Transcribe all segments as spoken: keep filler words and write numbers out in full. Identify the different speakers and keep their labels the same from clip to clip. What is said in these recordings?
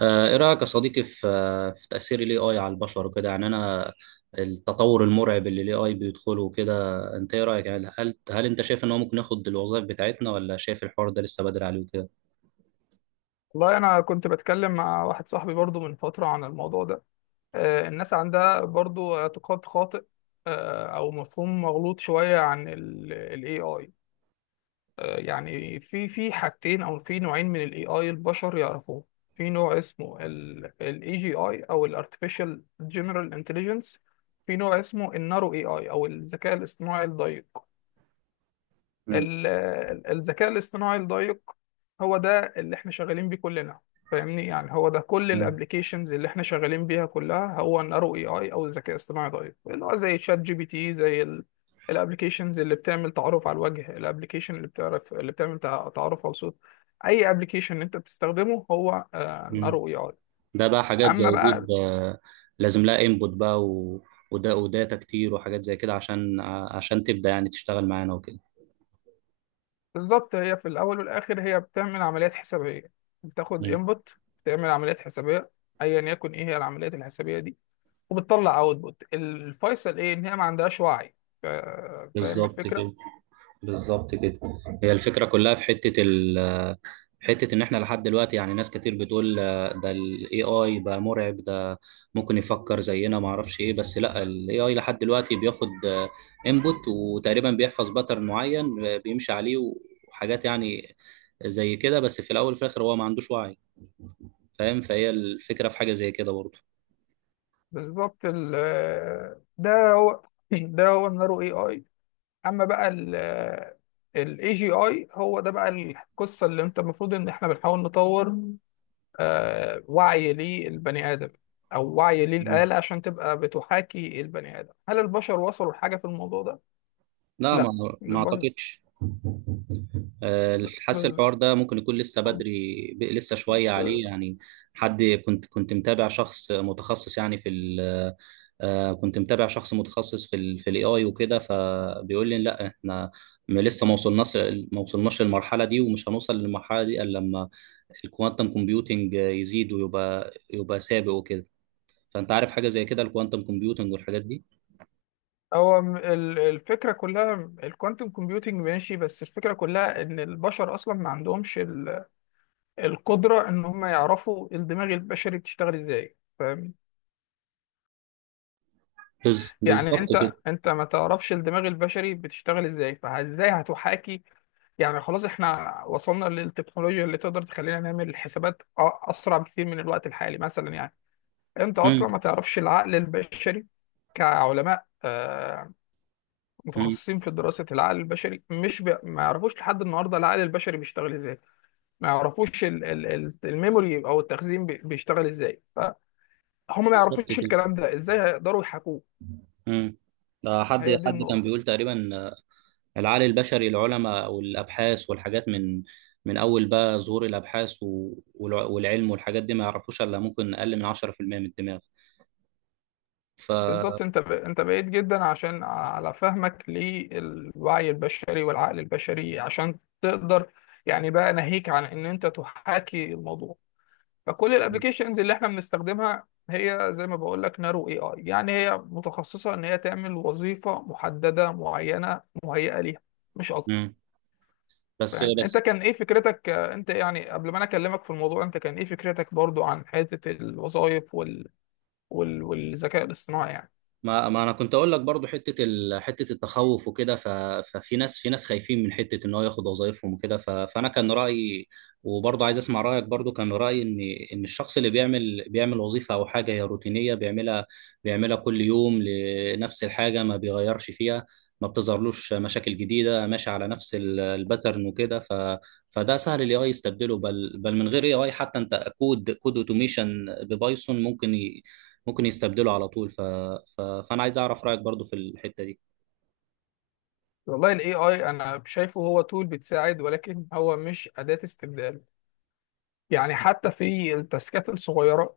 Speaker 1: آه، ايه رايك يا صديقي في آه، في تاثير الاي اي على البشر وكده، يعني انا التطور المرعب اللي الاي اي بيدخله وكده. انت ايه رايك؟ يعني هل هل انت شايف ان هو ممكن ياخد الوظائف بتاعتنا، ولا شايف الحوار ده لسه بدري عليه وكده؟
Speaker 2: والله أنا كنت بتكلم مع واحد صاحبي برضو من فترة عن الموضوع ده. آه، الناس عندها برضو اعتقاد خاطئ آه، أو مفهوم مغلوط شوية عن ال ال إيه. آه، يعني في في حاجتين أو في نوعين من ال إيه البشر يعرفوه. في نوع اسمه ال ال إيه جي إيه أو ال Artificial General Intelligence. في نوع اسمه ال Narrow إيه أو الذكاء الاصطناعي الضيق.
Speaker 1: مم.
Speaker 2: ال- ال- الذكاء الاصطناعي الدقيق هو ده اللي احنا شغالين بيه كلنا. فاهمني، يعني هو ده كل
Speaker 1: مم.
Speaker 2: الابلكيشنز اللي احنا شغالين بيها كلها، هو النارو اي اي او الذكاء الاصطناعي دقيق، اللي هو زي شات جي بي تي، زي الابلكيشنز اللي بتعمل تعرف على الوجه، الابلكيشن اللي بتعرف اللي بتعمل تع- تعرف على الصوت. اي ابلكيشن انت بتستخدمه هو
Speaker 1: مم.
Speaker 2: نارو اي اي.
Speaker 1: ده بقى حاجات
Speaker 2: اما
Speaker 1: زي دي
Speaker 2: بقى
Speaker 1: ب- لازم لها انبوت بقى و... وده وداتا كتير وحاجات زي كده، عشان عشان تبدا يعني تشتغل معانا وكده.
Speaker 2: بالظبط، هي في الاول والاخر هي بتعمل عمليات حسابيه، بتاخد
Speaker 1: مم.
Speaker 2: انبوت، بتعمل عمليات حسابيه ايا يكن ايه هي العمليات الحسابيه دي، وبتطلع اوتبوت. الفيصل ايه؟ ان هي ما عندهاش وعي. ف- فاهم
Speaker 1: بالظبط
Speaker 2: الفكره؟
Speaker 1: كده. بالظبط كده. هي الفكره كلها في حته حتة إن إحنا لحد دلوقتي، يعني ناس كتير بتقول آه، ده ال إيه آي بقى مرعب، ده ممكن يفكر زينا معرفش إيه. بس لأ، ال إيه آي لحد دلوقتي بياخد آه، input، وتقريبا بيحفظ باترن معين آه، بيمشي عليه، وحاجات يعني زي كده. بس في الأول وفي الآخر هو ما عندوش وعي، فاهم؟ فهي الفكرة في حاجة زي كده برضه.
Speaker 2: بالظبط. ال- ده هو ده هو النارو اي اي. اما بقى الاي جي اي، هو ده بقى القصه اللي انت المفروض ان احنا بنحاول نطور آه، وعي للبني ادم، او وعي
Speaker 1: مم.
Speaker 2: للاله عشان تبقى بتحاكي البني ادم. هل البشر وصلوا لحاجه في الموضوع ده؟
Speaker 1: لا، ما
Speaker 2: لا،
Speaker 1: ما
Speaker 2: البشر
Speaker 1: أعتقدش. آه، حاسس
Speaker 2: بس.
Speaker 1: الحوار ده ممكن يكون لسه بدري، ب- لسه شوية عليه يعني. حد كنت كنت متابع شخص متخصص يعني في ال آه، كنت متابع شخص متخصص في ال في الاي اي وكده، فبيقول لي لا، احنا م- لسه ما وصلناش. ما وصلناش للمرحلة دي، ومش هنوصل للمرحلة دي الا لما الكوانتم كومبيوتنج يزيد ويبقى يبقى سابق وكده. فانت عارف حاجة زي كده، الكوانتم كومبيوتنج والحاجات دي؟
Speaker 2: هو م- ال- الفكرة كلها، الكوانتم كومبيوتنج ماشي، بس الفكرة كلها ان البشر اصلا ما عندهمش ال- القدرة ان هم يعرفوا الدماغ البشري بتشتغل ازاي، فاهم؟
Speaker 1: بز-
Speaker 2: يعني
Speaker 1: بالظبط كده.
Speaker 2: انت انت ما تعرفش الدماغ البشري بتشتغل ازاي، فازاي هتحاكي؟ يعني خلاص احنا وصلنا للتكنولوجيا اللي تقدر تخلينا نعمل الحسابات أ- اسرع بكثير من الوقت الحالي مثلا، يعني انت اصلا
Speaker 1: امم.
Speaker 2: ما تعرفش العقل البشري. كعلماء آه،
Speaker 1: امم.
Speaker 2: متخصصين في دراسة العقل البشري، مش ب... ما يعرفوش لحد النهاردة العقل البشري بيشتغل ازاي. ما يعرفوش ال... ال... ال- الميموري او التخزين بي- بيشتغل ازاي، فهم ما
Speaker 1: بالظبط
Speaker 2: يعرفوش
Speaker 1: كده.
Speaker 2: الكلام ده ازاي هيقدروا يحاكوه.
Speaker 1: امم. آه، حد
Speaker 2: هي دي
Speaker 1: حد كان
Speaker 2: النقطة.
Speaker 1: بيقول تقريبا العقل البشري، العلماء والابحاث والحاجات من من اول بقى ظهور الابحاث و- والع- والعلم والحاجات دي، ما يعرفوش الا ممكن اقل من عشرة في المئة من الدماغ. ف
Speaker 2: بالظبط، انت ب... انت بعيد جدا عشان على فهمك للوعي البشري والعقل البشري عشان تقدر، يعني بقى ناهيك عن ان انت تحاكي الموضوع. فكل الابلكيشنز اللي احنا بنستخدمها هي زي ما بقول لك نارو اي اي، يعني هي متخصصه ان هي تعمل وظيفه محدده معينه مهيئه ليها، مش اكتر.
Speaker 1: مم. بس
Speaker 2: فاهم؟ انت
Speaker 1: بس
Speaker 2: كان ايه فكرتك آه، انت يعني قبل ما انا اكلمك في الموضوع، انت كان ايه فكرتك برضو عن حته الوظائف وال... وال... والذكاء الاصطناعي يعني؟
Speaker 1: ما ما انا كنت اقول لك برضو حته ال... حته التخوف وكده ف... ففي ناس، في ناس خايفين من حته ان هو ياخد وظايفهم وكده، ف... فانا كان رايي، وبرضو عايز اسمع رايك. برضو كان رايي ان ان الشخص اللي بيعمل بيعمل وظيفه او حاجه هي روتينيه، بيعملها بيعملها كل يوم لنفس الحاجه، ما بيغيرش فيها، ما بتظهرلوش مشاكل جديده، ماشي على نفس ال- الباترن وكده ف... فده سهل الاي اي يستبدله. بل بل من غير اي اي حتى، انت كود كود اوتوميشن ببايثون ممكن ممكن يستبدله على طول ف... ف... فانا عايز اعرف رايك برضو في الحته دي.
Speaker 2: والله الاي اي انا شايفه هو تول بتساعد، ولكن هو مش اداه استبدال. يعني حتى في التاسكات الصغيره،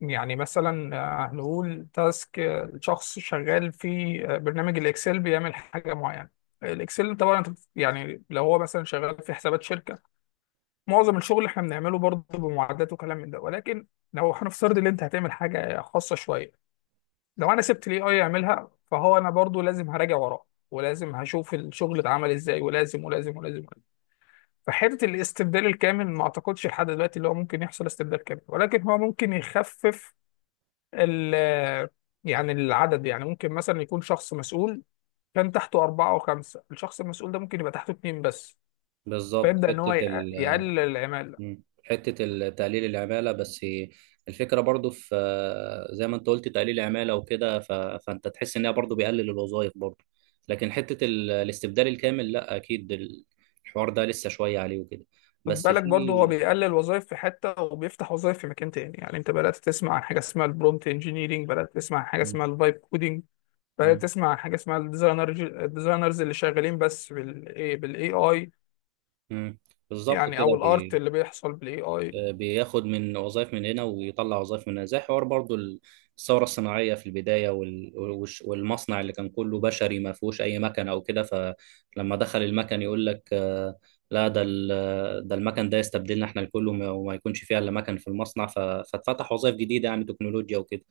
Speaker 2: يعني مثلا آه، هنقول تاسك، آه، شخص شغال في آه، برنامج الاكسل، بيعمل حاجه معينه. الاكسل طبعا أنت بت- يعني لو هو مثلا شغال في حسابات شركه، معظم الشغل اللي احنا بنعمله برضه بمعدات وكلام من ده، ولكن لو هنفترض ان انت هتعمل حاجه خاصه شويه، لو انا سبت الاي اي يعملها، فهو انا برضه لازم هراجع وراه، ولازم هشوف الشغل اتعمل ازاي، ولازم ولازم ولازم ولازم. فحته الاستبدال الكامل ما اعتقدش لحد دلوقتي اللي هو ممكن يحصل استبدال كامل، ولكن هو ممكن يخفف ال- يعني العدد. يعني ممكن مثلا يكون شخص مسؤول كان تحته أربعة أو خمسة، الشخص المسؤول ده ممكن يبقى تحته اتنين بس.
Speaker 1: بالظبط
Speaker 2: فيبدأ إن هو
Speaker 1: حته
Speaker 2: يق-
Speaker 1: ال...
Speaker 2: يقلل العمالة.
Speaker 1: مم. حته ال- تقليل العماله. بس الفكره برضو في زي ما انت قلت، تقليل العماله وكده ف... فانت تحس ان هي برضو بيقلل الوظائف برضو، لكن حته ال... الاستبدال الكامل لا، اكيد ال- الحوار ده لسه شويه عليه وكده.
Speaker 2: خد
Speaker 1: بس
Speaker 2: بالك برضه هو
Speaker 1: في
Speaker 2: بيقلل وظائف في حتة، وبيفتح وظائف في مكان تاني. يعني أنت بدأت تسمع عن حاجة اسمها البرومت انجينيرينج، بدأت تسمع عن حاجة
Speaker 1: مم.
Speaker 2: اسمها الفايب كودينج، بدأت
Speaker 1: مم.
Speaker 2: تسمع عن حاجة اسمها الديزاينر، الديزاينرز اللي شغالين بس بالاي بالاي اي،
Speaker 1: مم. بالظبط
Speaker 2: يعني او
Speaker 1: كده.
Speaker 2: الارت اللي بيحصل بالاي اي.
Speaker 1: بياخد من وظائف من هنا ويطلع وظائف من هنا، زي حوار برضو الثورة الصناعية في البداية، وال- والش- والمصنع اللي كان كله بشري، ما فيهوش أي مكن أو كده، فلما دخل المكن يقول لك آه، لا، ده ال- ده المكن ده يستبدلنا احنا الكل، وما وما يكونش فيها إلا مكن في المصنع ف- فاتفتح وظائف جديدة يعني تكنولوجيا وكده.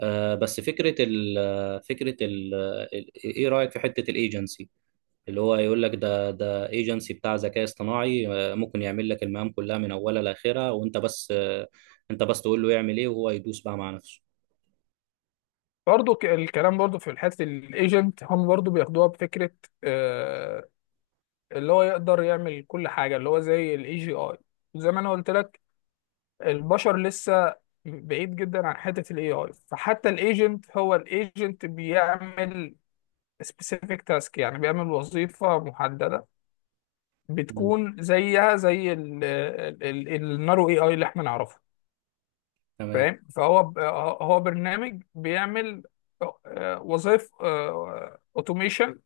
Speaker 1: آه، بس فكرة ال فكرة ال ال- إيه رأيك في حتة الايجنسي، اللي هو يقول لك ده ده ايجنسي بتاع ذكاء اصطناعي، آه، ممكن يعمل لك المهام كلها من اولها لاخرها، وانت بس آه، انت بس تقول له يعمل ايه، وهو يدوس بقى مع نفسه.
Speaker 2: برضه ك- الكلام برضه في حته الايجنت، هم برضه بياخدوها بفكره آه، اللي هو يقدر يعمل كل حاجة، اللي هو زي الاي جي اي. زي ما انا قلت لك، البشر لسه بعيد جدا عن حتة الاي اي. فحتى الايجنت، هو الايجنت بيعمل سبيسيفيك تاسك، يعني بيعمل وظيفة محددة،
Speaker 1: مم.
Speaker 2: بتكون زيها زي ال- ال- ال- النارو اي اي اللي احنا نعرفه.
Speaker 1: تمام.
Speaker 2: فاهم؟ فهو ب- هو برنامج بيعمل وظائف اوتوميشن،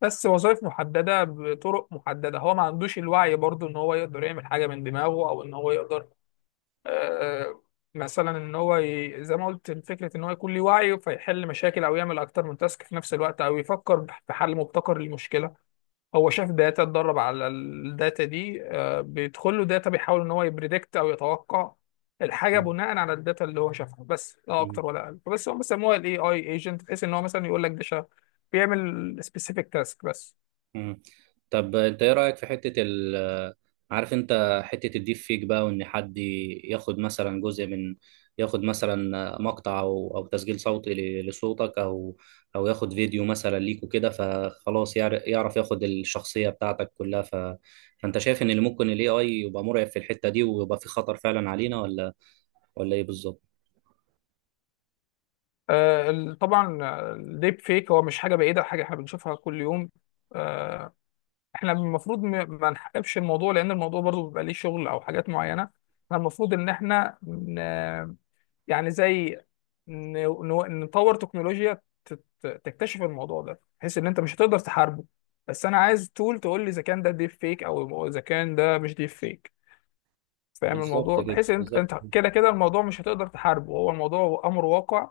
Speaker 2: بس وظائف محددة بطرق محددة. هو ما عندوش الوعي برضو ان هو يقدر يعمل حاجة من دماغه، او ان هو يقدر آه مثلا ان هو ي... زي ما قلت، فكرة ان هو يكون ليه وعي فيحل مشاكل، او يعمل اكتر من تاسك في نفس الوقت، او يفكر بح- في حل مبتكر للمشكلة. هو شاف داتا، اتدرب على الداتا دي، آه، بيدخل له داتا، بيحاول ان هو يبريدكت او يتوقع الحاجة
Speaker 1: مم.
Speaker 2: بناء على الداتا اللي هو شافها، بس لا
Speaker 1: مم.
Speaker 2: اكتر ولا اقل. بس هو بيسموها الاي اي ايجنت، بحيث ان هو مثلا يقول لك ده شا- بيعمل سبيسيفيك تاسك بس.
Speaker 1: مم. طب انت ايه رأيك في حتة ال عارف انت حتة الديب فيك بقى، وان حد ياخد مثلا جزء من، ياخد مثلا مقطع او او تسجيل صوتي ل- لصوتك، او او ياخد فيديو مثلا ليك وكده، فخلاص يعر- يعرف ياخد الشخصية بتاعتك كلها ف... فانت شايف ان اللي ممكن الاي اي يبقى مرعب في الحتة دي ويبقى في خطر فعلا علينا، ولا ولا ايه بالظبط؟
Speaker 2: آه، ال- طبعا الديب فيك هو مش حاجه بعيده، حاجه احنا بنشوفها كل يوم. آه، احنا المفروض م- ما نحققش الموضوع، لان الموضوع برضو بيبقى ليه شغل او حاجات معينه. احنا المفروض ان احنا ن- يعني زي ن- ن- نطور تكنولوجيا تت- تكتشف الموضوع ده، بحيث ان انت مش هتقدر تحاربه. بس انا عايز تول تقول لي اذا كان ده ديب فيك او اذا كان ده مش ديب فيك. فاهم
Speaker 1: بالظبط
Speaker 2: الموضوع؟
Speaker 1: كده.
Speaker 2: بحيث ان انت
Speaker 1: بالظبط.
Speaker 2: أنت كده كده الموضوع مش هتقدر تحاربه، هو الموضوع امر واقع.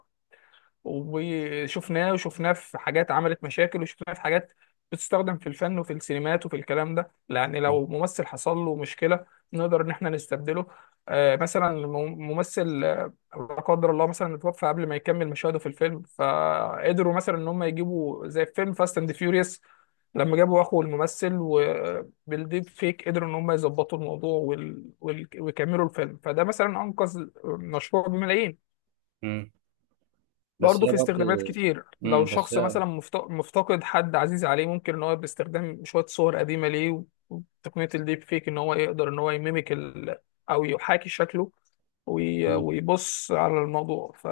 Speaker 2: وشفناه وشفناه في حاجات عملت مشاكل، وشفناه في حاجات بتستخدم في الفن وفي السينمات وفي الكلام ده. يعني لو ممثل حصل له مشكلة، نقدر ان احنا نستبدله. آه، مثلا مم- ممثل، آه، لا قدر الله، مثلا اتوفى قبل ما يكمل مشاهده في الفيلم، فقدروا مثلا ان هم يجيبوا، زي في فيلم فاست اند فيوريوس لما جابوا اخو الممثل وبالديب فيك قدروا ان هم يظبطوا الموضوع وال... وال... ويكملوا الفيلم، فده مثلا انقذ مشروع بملايين.
Speaker 1: مم. بس هي
Speaker 2: برضه في
Speaker 1: برضه
Speaker 2: استخدامات كتير، لو
Speaker 1: مم. بس
Speaker 2: شخص
Speaker 1: هي
Speaker 2: مثلا مفت- مفتقد حد عزيز عليه، ممكن ان هو باستخدام شوية صور قديمة ليه وتقنية الديب فيك ان هو يقدر ان هو يميمك ال... او يحاكي شكله وي...
Speaker 1: مم.
Speaker 2: ويبص على الموضوع. ف...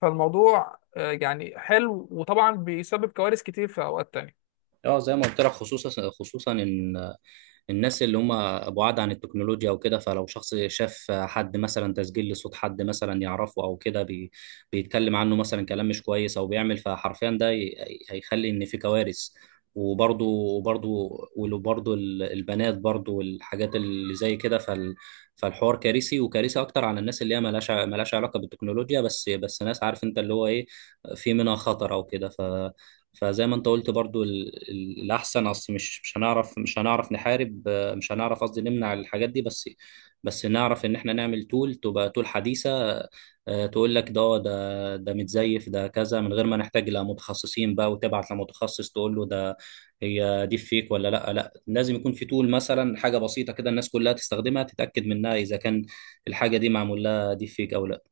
Speaker 2: فالموضوع آه، يعني حلو، وطبعا بيسبب كوارث كتير في اوقات تانية.
Speaker 1: اه، زي ما قلت لك، خصوصا خصوصا ان الناس اللي هم بعاد عن التكنولوجيا وكده، فلو شخص شاف حد مثلا تسجيل لصوت حد مثلا يعرفه او كده، بي بيتكلم عنه مثلا كلام مش كويس او بيعمل، فحرفيا ده ي- هيخلي ان في كوارث. وبرضو وبرضو وبرضو ال- البنات برضو والحاجات اللي زي كده، فال فالحوار كارثي، وكارثي اكتر على الناس اللي هي ملهاش ع- ملهاش علاقه بالتكنولوجيا. بس بس ناس، عارف انت اللي هو ايه، في منها خطر او كده، ف فزي ما انت قلت برضو ال- ال- الاحسن، اصل مش مش هنعرف، مش هنعرف نحارب، آه، مش هنعرف، قصدي نمنع الحاجات دي. بس بس نعرف ان احنا نعمل تول، تبقى تول حديثة، آه، تقول لك ده ده ده متزيف، ده كذا، من غير ما نحتاج لمتخصصين بقى وتبعت لمتخصص تقول له ده هي دي فيك ولا لا. لا لازم يكون في تول مثلا، حاجة بسيطة كده الناس كلها تستخدمها تتأكد منها اذا كان الحاجة دي معمول لها دي فيك او لا.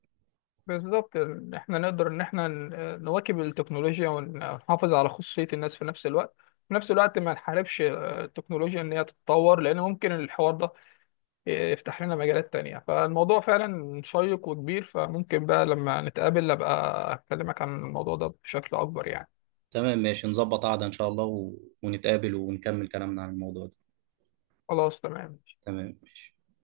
Speaker 2: بالظبط، إن احنا نقدر ان احنا ن- نواكب التكنولوجيا ونحافظ على خصوصية الناس في نفس الوقت. في نفس الوقت ما نحاربش آه، التكنولوجيا ان هي تتطور، لان ممكن الحوار ده يفتح لنا مجالات تانية. فالموضوع فعلا شيق وكبير، فممكن بقى لما نتقابل أبقى أكلمك عن الموضوع ده بشكل أكبر يعني.
Speaker 1: تمام، ماشي، نظبط قعدة ان شاء الله و- ونتقابل ونكمل كلامنا عن الموضوع ده.
Speaker 2: خلاص، تمام.
Speaker 1: تمام ماشي.